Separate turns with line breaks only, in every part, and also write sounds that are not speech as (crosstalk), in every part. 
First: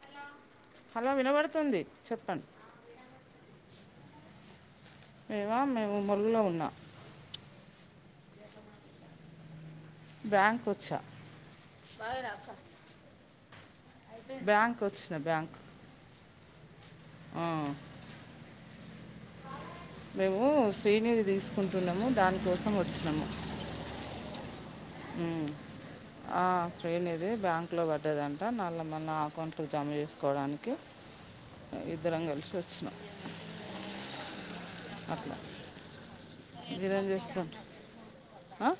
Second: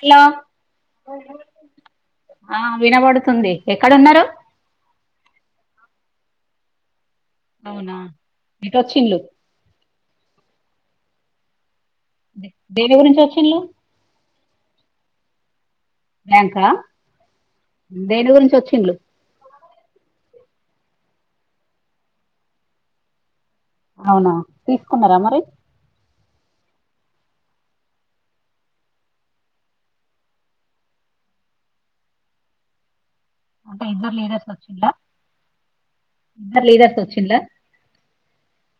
Hello
hello వినబడుతుంది చెప్పండి
ఆ వినబడుతుంది ఎక్కడున్నారు
మేవా మేము ములుగులో ఉన్నా
అవునా ఎటు వచ్చిన్లు
బ్యాంక్ వచ్చా
బేరే గురించి వచ్చిన్లు
బ్యాంకొచ్చిన బ్యాంక్
బ్యాంకా
ఆ,
దేని గురించి వచ్చిన్లు
మేము శ్రీనిది తీసుకుంటున్నాము దానికోసం వచ్చినము.
అవునా తీసుకున్నారా మరి
ఊమ్ ఆ శ్రీనిధి బ్యాంక్ లో పడ్డదంట నల మనా అకౌంట్లోకి జమ చేసుకోవడానికి అ ఇద్దరం కలిసొచ్చినం
అంటే ఇద్దరు లీడర్స్ వచ్చు
అట్లా
లీడర్స్
మీరేం
వచ్చిన్లా
చేస్తుంటారు ఆ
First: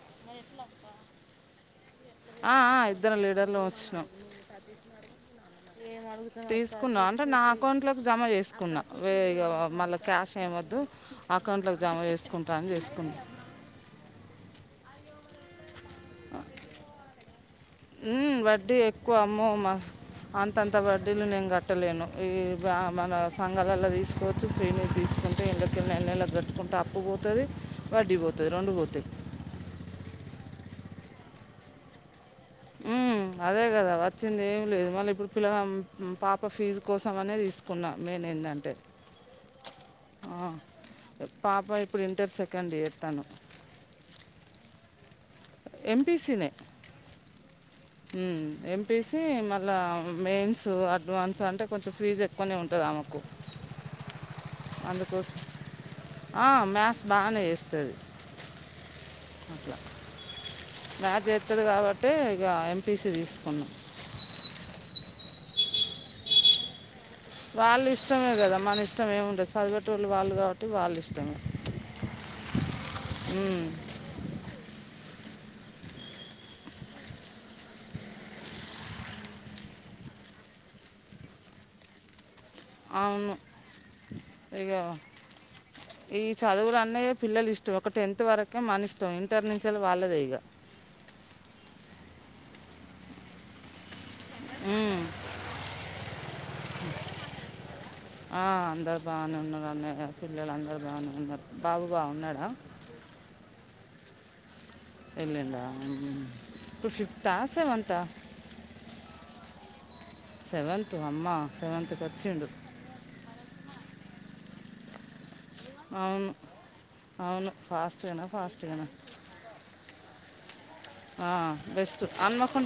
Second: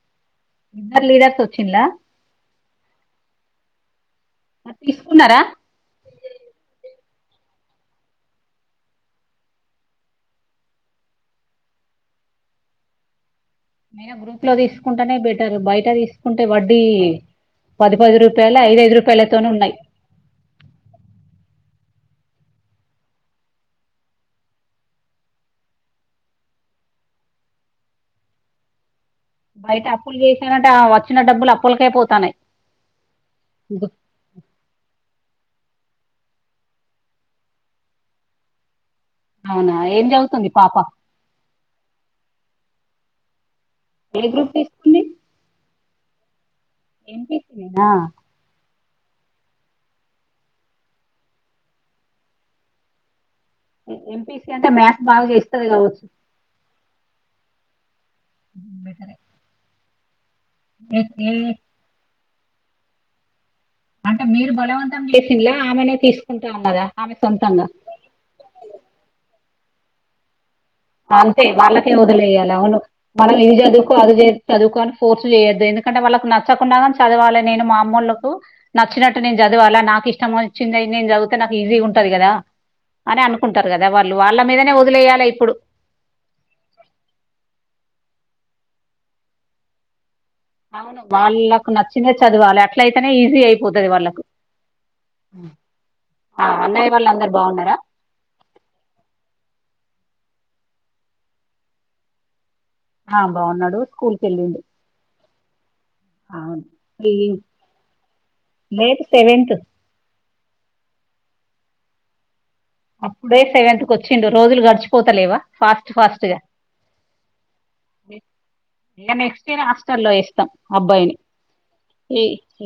మరి లీడర్స్ వచ్చిండ్ల
ఆ ఆ ఇద్దరు లీడర్లం వచ్చినం
అ తీసుకున్నారా
ఏ గదు తీసుకున్నా అంటే నా అకౌంట్ లోకి జమ చేసుకున్నా వే ఇక మళ్ళా క్యాష్ ఏమద్దు అకౌంట్లకు జమ జేసుకుంటా అని జేసుకున్
అయినా గ్రూప్లో దీసుకుంటనే బెటర్ బయట దీసుకుంటే వడ్డీ పది పది
ఉమ్,
రూపాయలు
వడ్డీ
ఐదు ఐదు
ఎక్కువ అమ్మో
రూపాయలతోనున్నై
మా అంతంత వడ్డీలు నేంగట్టలేను ఈ బా మన సంగాలల్ల తీసుకో శ్రీనిద్దీసుకుంటే మిత్తి నెల నెల గట్టుకుంటే అప్పు పోతది వడ్డీపోతది రొండు బోతై
బయటప్పులు జేసనంటే ఆ వచ్చిన డబ్బులు అప్పులకే పోతానై
ఊ అదే గదా చ్చిందేం లేదు మళ్ళ ఇప్పుడు పిల్లగాం మ్మ్ పాప ఫీజు కోసం అనే తీసుకున్నా మేన్ ఏందంటే
అవునా ఏం జదువుతుంది పాప
పాప ఇప్పుడు ఇంటర్ సెకండియర్ తను
ఏ గ్రూప్ తీస్
ఎమ్. పీ. సీ నే
ఎమ్. పీ. సి నేనా
ఉమ్ ఎమ్. పీ. సీ మళ్ళా మెయిన్సు అడ్వాన్సంటె కొంచెం ఫీజ్ ఎక్కువనే ఉంటదావకు
ఎం. పీ. సి అంటే మ్యాస్ బాగ జేస్తది గావచ్చు
ఆ మ్యాస్ బాగనే ఏస్తది
బెటరే
అట్ల
ఏ
మ్యాస్
ఏ
జేత్తది గాబట్టే ఇగా ఎంపీసీ దీసుకున్నం
అంటే మీరు బలవంతం జేసిన్లా ఆమనే తీసుకుంటా అన్నదా ఆమె సొంత
వాళ్ళిష్టమే గదా మనిష్టం ఏముంటది చదివేటోల్లు వాళ్ళు గా
అంతే వాళ్ళకే వదిలేయ్యాలె అవును మనం ఇవి
ఉమ్,
జదువు కో అది జేయొద్దు చదువుకో అని ఫోర్స్ చేయొద్దు ఎందుకంటె వాళ్ళకు నచ్చకుండాగాని చదవాలె నేను మా అమ్మోళ్లకు నచ్చినట్టు నేను జదువాలా నాకిష్టమొచ్చింది నేను జదువుతే నాకు ఈజీగుంటది గదా అని
అవును
అనుకుంటరు గదా వాళ్ళు
ఇక
వాళ్ళమీదనే వదిలేయ్యాలే ఇప్పుడు
ఈ చదువులన్నీ పిల్లలిష్టం ఒక టెన్త్ వరకే మనిష్టం ఇంటర్ నించెల్లి వాళ్ళదె ఇగ
అవును వాళ్ళకు నచ్చినది చదవాలె అట్లయితనే ఈజీ అయి పోతది వాళ్ళకు
ఉమ్,
ఆ అన్నయ్య వాళ్లందరు బావున్నరా
ఆ అందరు బాగనే ఉన్నరు అన్నయ పిల్లలందరు బాగనే ఉన్నారు బాబు బాగున్నడా
హా బావున్నడు స్కూల్కెళ్ళిండు
ఎల్లిందా
అవును ఈ
సెవెంతా
డేట్ సెవెన్త్
సెవెంతు అమ్మా సెవెంతుకొచ్చిండు
అప్పుడే సెవెంత్ కొచ్చిండు రోజులు గడిచిపోతలేవా ఫాస్ట్ ఫాస్ట్
అవును
గా
అవును ఫాస్ట్గనా ఫాస్ట్గనా
అందుకనే హాష్టల్లో ఏస్తం
ఆ బెస్టు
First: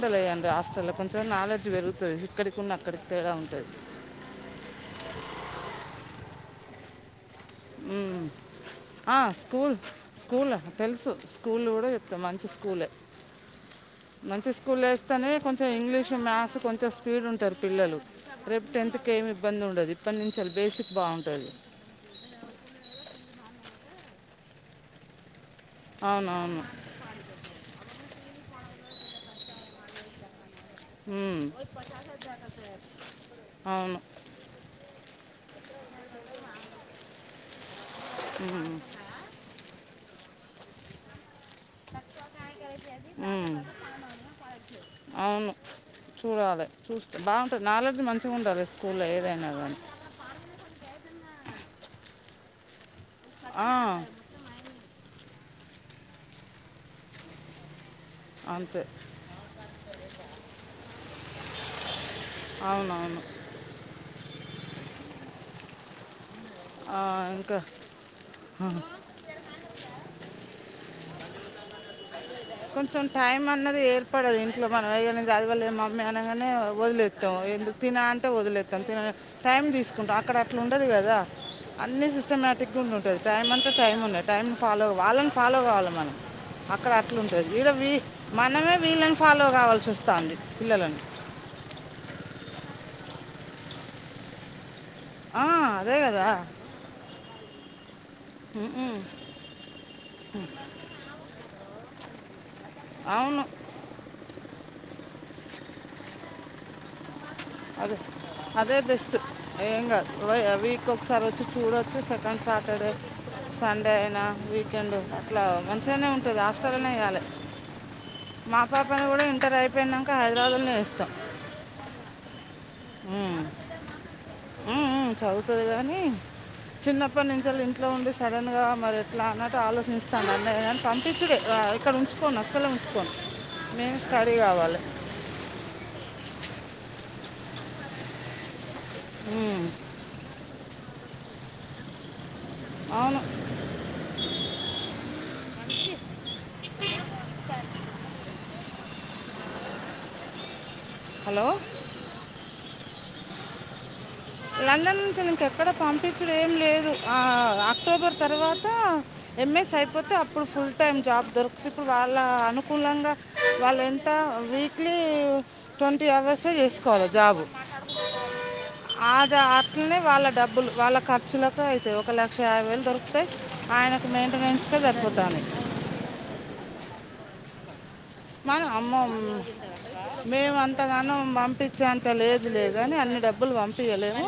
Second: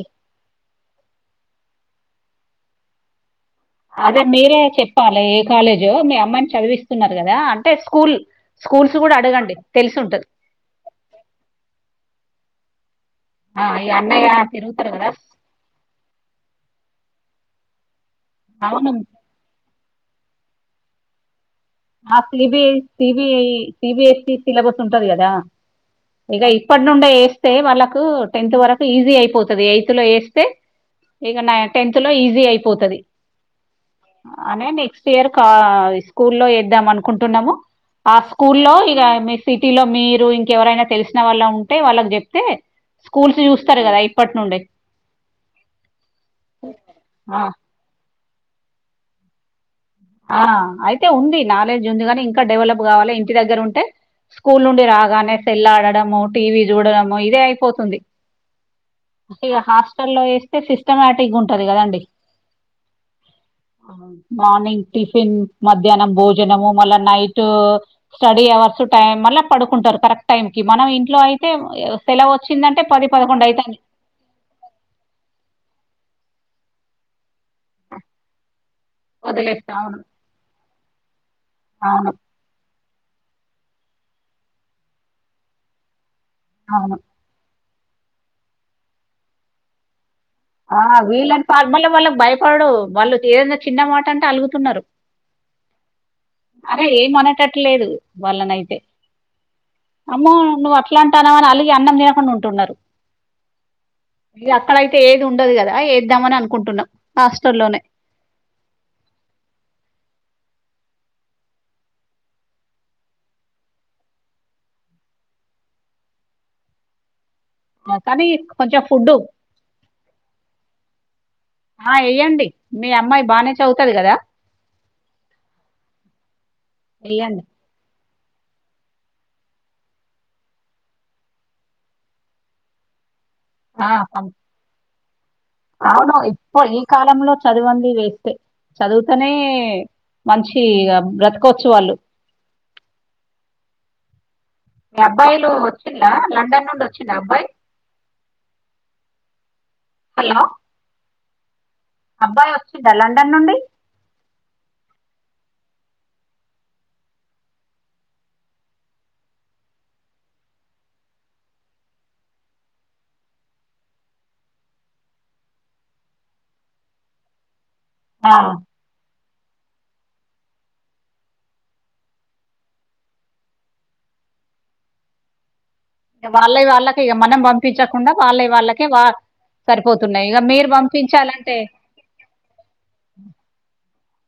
ఈ-
హస్టల్ల కొన్ చం నాలడ్జ్ పెరుగుతది ఇక్కడికున్నక్కడికి తేడా ఉంటది
అదే మీరే చెప్పాలె ఏ కాలేజో మీ అమ్మాయిన్ చదివిస్ తున్నరు గదా అంటే స్కూల్
మ్మ్.
స్కూల్స్ గూడ
ఆ,
అడగండి
స్కూల్
తెలిసుంటది
స్కూల్ తెలుసు స్కూల్లు గూడ చెప్తం మంచి స్కూల్లే
ఆ ఈ అన్నయ్య
మంచి
తిరుగుతారు కదా
స్కూల్లేస్తనే కొం చం ఇంగ్లీషు మ్యాసు కొంచం స్పీడుంటరు పిల్లలు రేప్
అవును
టెన్త్ కేమిబ్బందుండదు ఇప్పన్నుంచొల్లి బేసిక్ బావుంటది
ఆ సిబి సిబిఐ సిబిఎస్సి సిలబస్ ఉంటది గదా ఇగ
అవునవును
ఇప్ప ట్నుండే ఏస్తే వాళ్ళకూ టెన్త్ వరకు ఈజీ అయిపోతది ఎయిత్లో ఏస్తే ఇగ
మ్మ్.
నా టెన్త్ లో ఈజీ అయిపోతాది
అవును
అనే నెక్స్ట్ ఇయర్ కా స్కూల్లో యేద్దామనుకుంటున్నాము ఆ స్కూల్లో ఇక మీ సిటీలో మీరు ఇంకెవరైనా తెలిసిన వాళ్ళ ఉంటే వాళ్ళకి చెప్తే స్కూల్స్
మ్మ్.
చూస్తారు కదా ఇప్పటి నుండే
అవును చూడాలే చూస్తే
ఆ
బాగుంటాది నాలెడ్జ్ మంచిగా ఉండాలే స్కూల్లో ఏదైనా కానీ
ఆ అయితే ఉంది నాలెడ్జ్ ఉంది కాని ఇంకా డెవలప్ కావాలే ఇంటి దగ్గర
ఆ,
ఉంటే స్కూల్ నుండి రాగానే సెల్ల్ ఆడడము టీవీ చూడడము ఇదే అయిపోతుంది
అంతే
మళ్ళా హాస్టల్లో వేస్తే సిస్టమాటిక్ గా ఉంటది కదండి
అవునవును
మార్నింగ్ టిఫిన్ మధ్యాహ్నం భోజన భోజనము మళ్ళా
ఆ,
నైట్
ఇంకా
స్టడీ అవర్స్ టైం మళ్ళా పడుకుంటారు కరెక్ట్ టైం కి మనం ఇంట్లో అయితే సెలవు వచ్చిందంటే
కొంచెం
పది
టైం
పదకొండు అయితాది
అన్నది ఏర్పడదు ఇంట్లో మనం ఏ అదిపల్లేదు మా అమ్మ అనగానే వదిలేత్తాం ఎందు తిన అంటే వదిలేత్తం తిన టైమ్
వదిలేస్తా అవును
తీసుకుంటాం అక్కడ అట్లా ఉండదు కదా అన్ని
అవును
సిస్టమాటిక్ ఇకున్న ఉంటాది టైం అంటే టైం ఉన్నాయి టైం ఫాలో వాళ్ళని ఫాలో కావాల్ల మనం అక్కడ
అవును
అట్లుంటది ఇడ వీ మనమే వీళ్ళని ఫాలో కావాల్సి వస్తాంది
ఆ వీళ్ళని ఫా మళ్ళ వాళ్ళకి భయపడడు వాళ్ళు ఏదన్నా చిన్న మాట అంటే అలుగుతున్నారు
ఆ అదే కదా
అరే ఏమ్ అనేటాట్లు లేదు వాళ్ళనైతే
ఉమ్మ్.
అమ్మో నువ్వ్ అట్లా అంటాన్నావ అని అలిగి అన్నం తినకుండా ఉంటున్నారు
అవును
అ అక్కడయితే ఏది ఉండదు కదా యేద్దామని అనుకుంటున్నాం హాస్టల్లో
(unintelligible) అదే బెస్ట్ ఏం కాదు వీక్ ఒకసారి వచ్చి చూడొచ్చు సెకండ్ సాటర్డే సండే అయినా వీకెండ్ అట్లా మంచిగానే ఉంటాది హాస్టల్లోనే ఏయ్యాలే
ఆ, కానీ
మా
కొంచెం
పాపను
ఫుడ్
కూడా ఇంటర్ అయిపోయినాంక హైదరాబాదులోనే యేస్తాం
ఆ ఏయ్యండి మీ అమ్మాయి బానే చదువుతాది కదా
ఆ చదువుతాది కాని చిన్నప్పటి
వెయ్యండి
నుంచి ఇంట్లో ఉండి సడన్ గా మరి ఎట్లా అన్నట్టు ఆలోచిస్తాన్న నేను ఏమ్ పంపించ్చుడే ఇక్కడ ఉంచుకోను అస్సలే ఉంచుకోను
ఆ
మేము స్టడీ
పం-
కావాలే
అవును ఇప్పు ఈ కాలంలో చదవంది వేస్ట్ ఏ చదువుతానే
ఉమ్,
మంచి ఇగ బ్రతకొచ్చు వాళ్ళు
అవును
మీ అబ్బాయిలు వచ్చిండా లండన్ నుండి వచ్చిండా అబ్బాయి హలో
హలో
అబ్బాయి వచ్చిండా లండన్ నుండి
లండన్ నుంచి ఇంక ఎక్కడా పంపించ్చుడు ఏం లేదు ఆ అక్టోబర్ తర్వాత ఎంఎస్ అయిపోతే అప్పుడు ఫుల్ టైమ్ జాబ్ దొరుకుతుంది ఇప్పుడు వాళ్ళ అనుకూలంగా వాళ్ళు ఎంత వీక్లీ ట్వంటీ అవర్స్ ఏ చేసుకోవాలే జాబు
అవూ
ఆదా అట్లానే వాళ్ళ డబ్బులు వాళ్ళ ఖర్చులకు అయితాయి ఒక లక్ష యాభై వేలు దొరుకు తే ఆయనకు మెయింటెనెన్స్ కే సరిపోతాన్నాయి
వాళ్ళవి వాళ్ళకి ఇగ మనం పంప్ పంపించకుండా వాళ్ళ
మనం
వాళ్ళకే
అమ్మ
వా సరిపోతున్నాయి ఇక మీరు పంపించాలంటే
అంత లేదులే గాని అన్ని డబ్బులు పంపించలేము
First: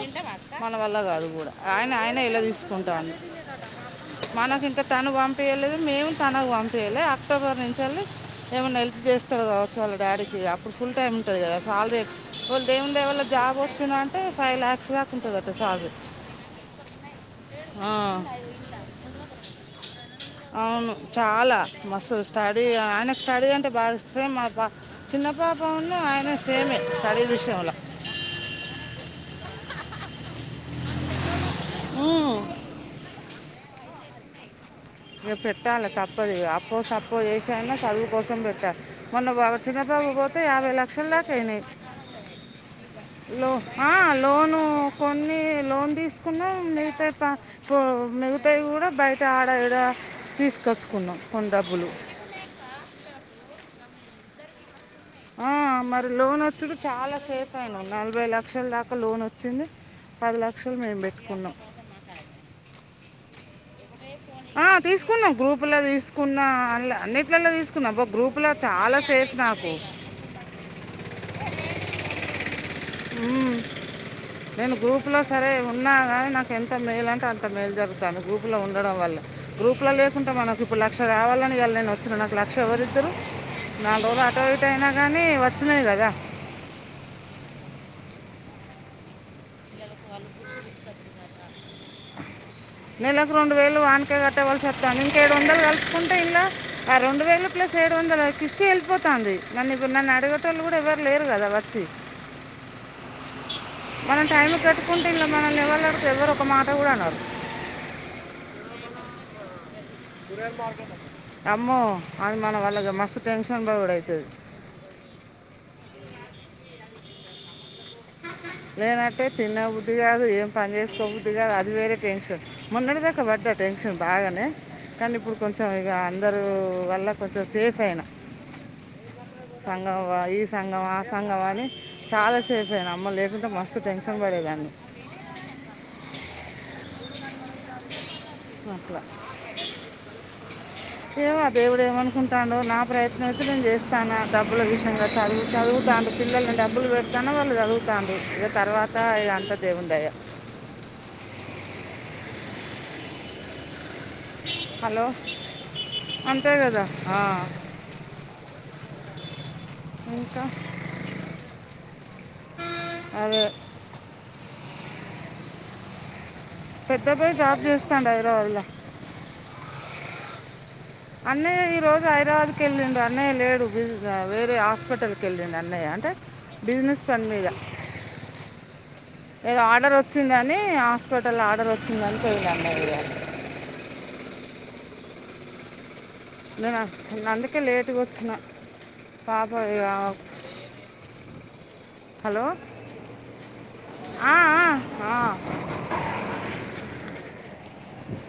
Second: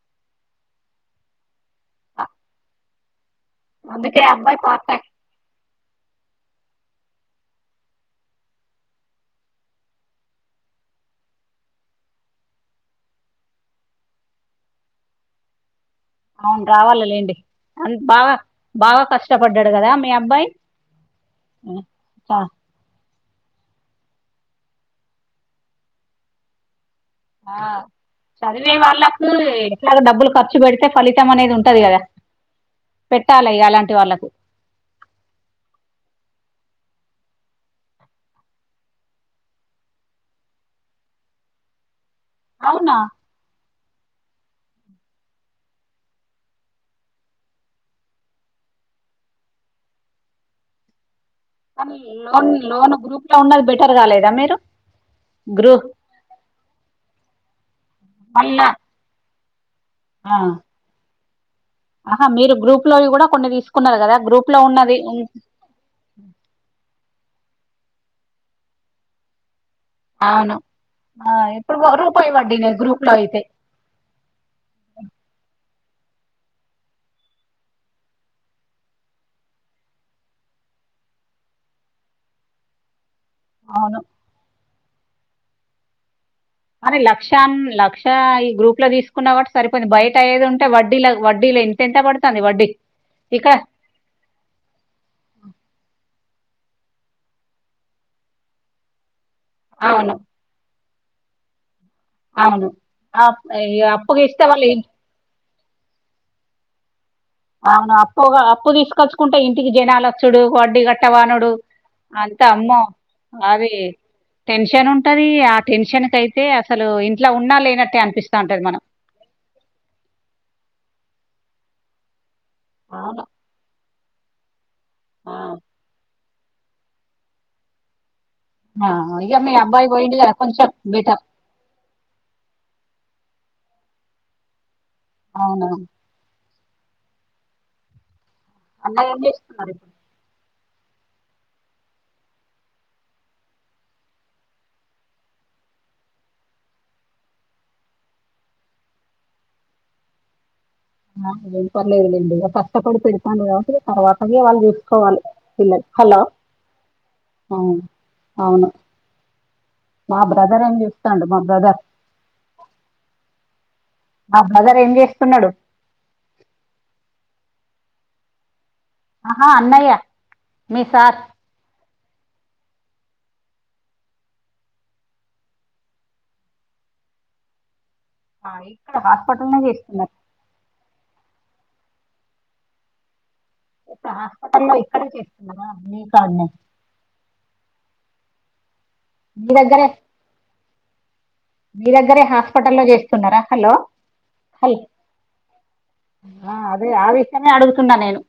మన వల్ల కాదు కూడా ఆయన ఆయన ఇలా తీసుకు కుంటా
అందుకే అబ్బాయి
మనకి ఇంకా
పాస్ అయి
తను పం యలేదు మేము తనకు వంపేయాలి అక్టోబర్ నుంచి వెళ్ళి ఏమైనా హెల్ప్ చేస్తారు కవచ్చు వాళ్ళ డాడీకి అప్పుడు ఫుల్ టైం ఉంటుంది కదా సాలరీ ఒకవేళ దేవుని దయవల్ల జాబ్ వచ్చింద అంటే ఫైవ్ లాక్స్ దాకా ఉంటుంది అట శాలరీ
అవును రావాలలేండి అంత బాగా బాగా కష్టపడ్డాడు కదా మీ అబ్బాయి
అవును చాలా మస్తు
ఆ
స్టడీ ఆన్ స్టడీ అంటే బాగా సేమ్ మా పా చిన్న పాప ఉన్న ఆయన సేమే స్టడీ
ఆ,
విషయంలో
చదివే వాళ్ళకు ఎట్లాగ డబ్బులు ఖర్చు పెడితే ఫలితం అనేది ఉంటుంది ఉంటది కదా
ఉమ్,
పెట్టాలి ఇగ అలాంటి వాళ్ళకు
ఇంకా పెట్టాలి తప్పదు ఇగ అప్పో సప్పో చేసైనా చదువు కోసం పెట్టాలి మొన్న బబు చిన బబు పోతే యాబై లక్షల దాకా అయినీ
అవునా
లో లోను కొన్ని లోన్ తీసుకున్నాం మిగతాయీ ప మిగతాయి కూడా బయట ఆడడ తీసుకొచ్చుకున్నాం కొన్ని డబ్బులు
కానీ లోన్ లోన్ గ్రూప్ లో ఉన్నది బెటర్ కాలేదా మీరు
ఆ
గ్రూ
మరి లోన్ వచ్చడు చాలా సేఫయినా నలభై లక్షల
మళ్ళా
దాకా లోన్ వచ్చింది పది లక్షలు మేము పెట్టుకున్నాం
అహా మీరు గ్రూప్ లోవి కూడా కొన్ని తీసుకున్నారు కదా గ్రూప్ లో
ఆ
ఉన్నది ఉం,
తీసుకున్నాం గ్రూప్ గ్రూప్ లో తీసుకున్న అన్నిట్లలో తీసుకున్నా ఒక గ్రూప్ లో చాలా సేఫ నాకు
అవును ఎప్పుడు రూపాయి వడ్డీనే గ్రూప్ లో అయితే
ఉమ్. నేను గ్రూప్లో సరే ఉన్నా కానీ నాకు ఎంత మేలుంటే అంత మేలు జరుగుతుంది గ్రూప్లో ఉండడం వల్ల గ్రూప్లో లేకుంట మనకు ఇప్పుడు లక్ష కావాలని ఇవాళ నేను వచ్చిన నాకు లక్ష ఎవరిస్తారు నా
అవును
రోజులు అటో ఇటో అయినా కానీ వచ్చినయి కదా
అదే లక్ష లక్ష ఈ గ్రూప్ లో తీసుకున్నవ్ కాబట్టి సరిపోయింది బయట అయ్యేది ఉంట ఉంటే వడ్డీల వడ్డీలో ఇంత ఎంట పడుతుంది వడ్డీ
నెలకు
ఇక్కడ
రెండు వేలు వా చక్కే కట్టేవాళ్ళు వస్తాను ఇంక ఏడు వందలు కలుసుకుంటే ఇంలా ఆ రెండు వేలు ప్లస్ ఏడు వందలకిస్తే వెళ్ళిపోతుంది కానీ ఇప్పుడు
అవును
నన్నుడగట వాళ్ళ కూడా ఎవ్వరు లేరు కదా వచ్చి
అవును ఆప్పయితే ఇక
మనం టైం కట్టుకుంటే ఇంలో మనల్ని ఎవరుడుతే ఎవరు ఒక మాట కూడా అన్నారు
అవును అప్పు అప్పు తీసుకొచ్చుకుంటే ఇంటికి జనాలు డు వడ్డీ కట్టమానుడు
అమ్మో అది
అంత
మన
అమ్మ
వాళ్ళకి మస్తు టెన్షన్
అది
బాగుడు అవుతుంది
టెన్షన్ ఉంటది ఆ టెన్షన్ కి. అయితే అసలు ఇంట్లో ఉన్నా లేనట్టే అనిపిస్త ఉంటుంది మనం
లేనట్టే తినబద్ది కాదు ఏం పని చేసుకోబుద్దు కాదు అది వేరే టెన్షన్
అవును
మన్నటిదాకా బట్ట టెన్షన్ బాగానే కానీ
ఆ,
ఇప్పుడు కొంచెం ఇక ఇందరు వల్ల కొంచెం సేఫ్ అయినా
ఆ ఈ ఎమ్ ఐ
సంఘం ఈ సంఘం ఆ సంఘం అని చాలా సేఫ్ అయిన అమ్మో లేకుంటే మస్తు టెన్షన్ పడేదాన్ని
అవునా
అట్ల
అ
ఏవో దేవుడుేమనుకుంటాడో నా ప్రయత్నం అయితే నేను చేస్తాను డబ్బుల విషయంగా చదువు చదువుతాడు పిల్లల్ని డబ్బులు పెడతానే వాళ్ళు చదువుతారు ఇగ తర్వాత ఇది అంత ఇంగ దేవుని దయ
(unintelligible) ఒకటిటి తర్వాతగా వాళ్ళు
హలో
చూసుకోవాలి పిల్లలు
అంతే కదా ఆ.
అవును మా
ఇంకా
బ్రదర్ అని చెప్స్తాండు మా బ్రదర్
అదే
ఆ బ్రదర్ ఏం చేస్తున్నాడు
పెద్దదే జాబ్ చేస్తా ఉన్నాడు (unintelligible)
ఆహా అన్నయ మీ
అన్నయ్య ఈరోజు హైదరాబాద్కి వెళ్ళిండు అన్నయ్య లేడుజ వేరే హాస్పిటల్కి వెళ్ళిండు అన్నయ్య అంటే బిజినెస్ పని మీద
ఆ ఇక్కడ హాస్పిటల్నే
ఏదో ఆర్డర్
చేస్తున్నారు
వచ్చిందని టోటల్ ఆర్డర్ వచ్చిందని (unintelligible)
ఇప్పుడు హాస్పిటల్ లో ఇక్కడ చేస్తున్నారా అన్ని కా
(unintelligible) అందుకే లేటుగా వస్తున్న
మీ
పాప ఇగ
దగ్గరే మీ దగ్గరే హాస్పిటల్లో చేస్తున్నార హలో
ఆ, ఆ,
హలో
ఆ.
అదే ఆ విషయమే అడుగుతున్నా నేను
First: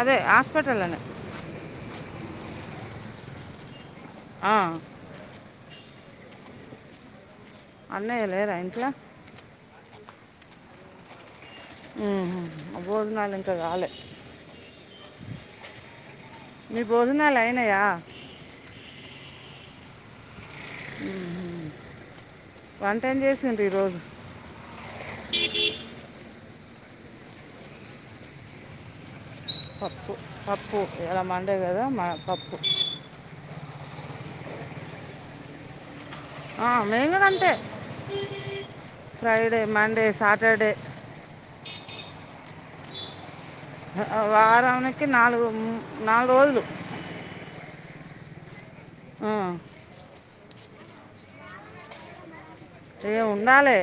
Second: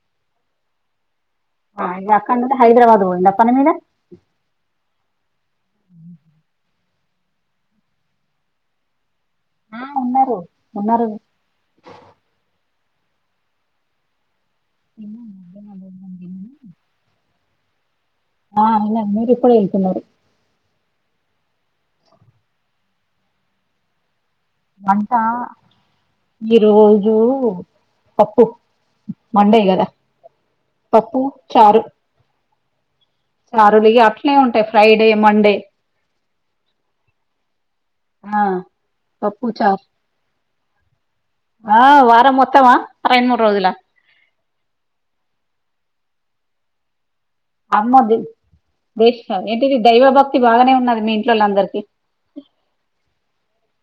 అదే హాస్పిటలోనే
(unintelligible) హైదరాబాద్ (unintelligible) పని మీద
ఆ అన్నయ లేరా ఇంట్లా
ఆ ఉన్నారు ఉన్నారు
(unintelligible) ఇంకా కాలే
తిన్నాను, మధ్యాహ్నం భోజనం తిన్నాను.
మీ భజనాలు అయినాయ
ఆ అయినాయ్ మీరు కూడా వెళ్తున్నారు
వంట ఏం చేసిండు ఈరోజు
వంట ఈ రోజు పప్పు మండే కదా
పప్పు పప్పు ఈయల మండే కదా పప్పు
(unintelligible) అట్నే ఉంటాయి ఫ్రైడే మండే
ఆ మేం గూడ అంతే
ఆ, పప్పు
ఫ్రైడే
చారు
మండే సాటర్డే
ఆ వారం మొత్తమ రెండు మూడు రోజుల
వారానికి నాలుగు నాలుగు రోజులు
అమ్మో (unintelligible) దేశ ఏంటది దైవభక్తి బాగానే ఉన్నది మీ ఇంట్లోళ అందరికీ
ఇగ ఉండాలి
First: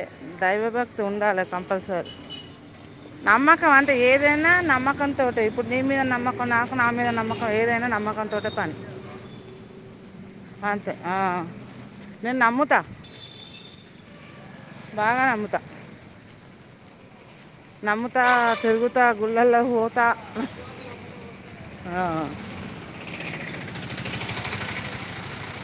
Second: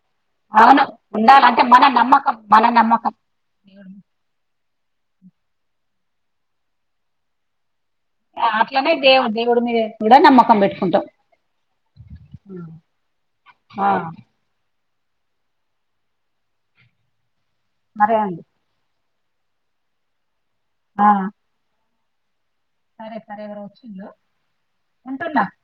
అవును
దైవభక్తి ఉండాలి
ఉండాలంటే మన
కంపల్సరీ
నమ్మకం మన నమ్మకం
నమ్మ నమ్కం అంటే ఏదైనా నమ్మకం తోటే ఇప్పుడు నీ మీద నమ్మకం నాకు నా మీద నమ్మకం ఏదైనా నమ్మకం
అట్లనే దేవు దేవుడి మీద కూడ నమ్మకం
అంతే
పెట్టుకుంటాం
ఆ. నేను నమ్ముత
ఆ
బాగా నమ్ముతా
సరే
నమ్త
అండి
తిరుగుత గుళ్ళలోకి పోత
ఆ
ఆ
సరే సరే (unintelligible)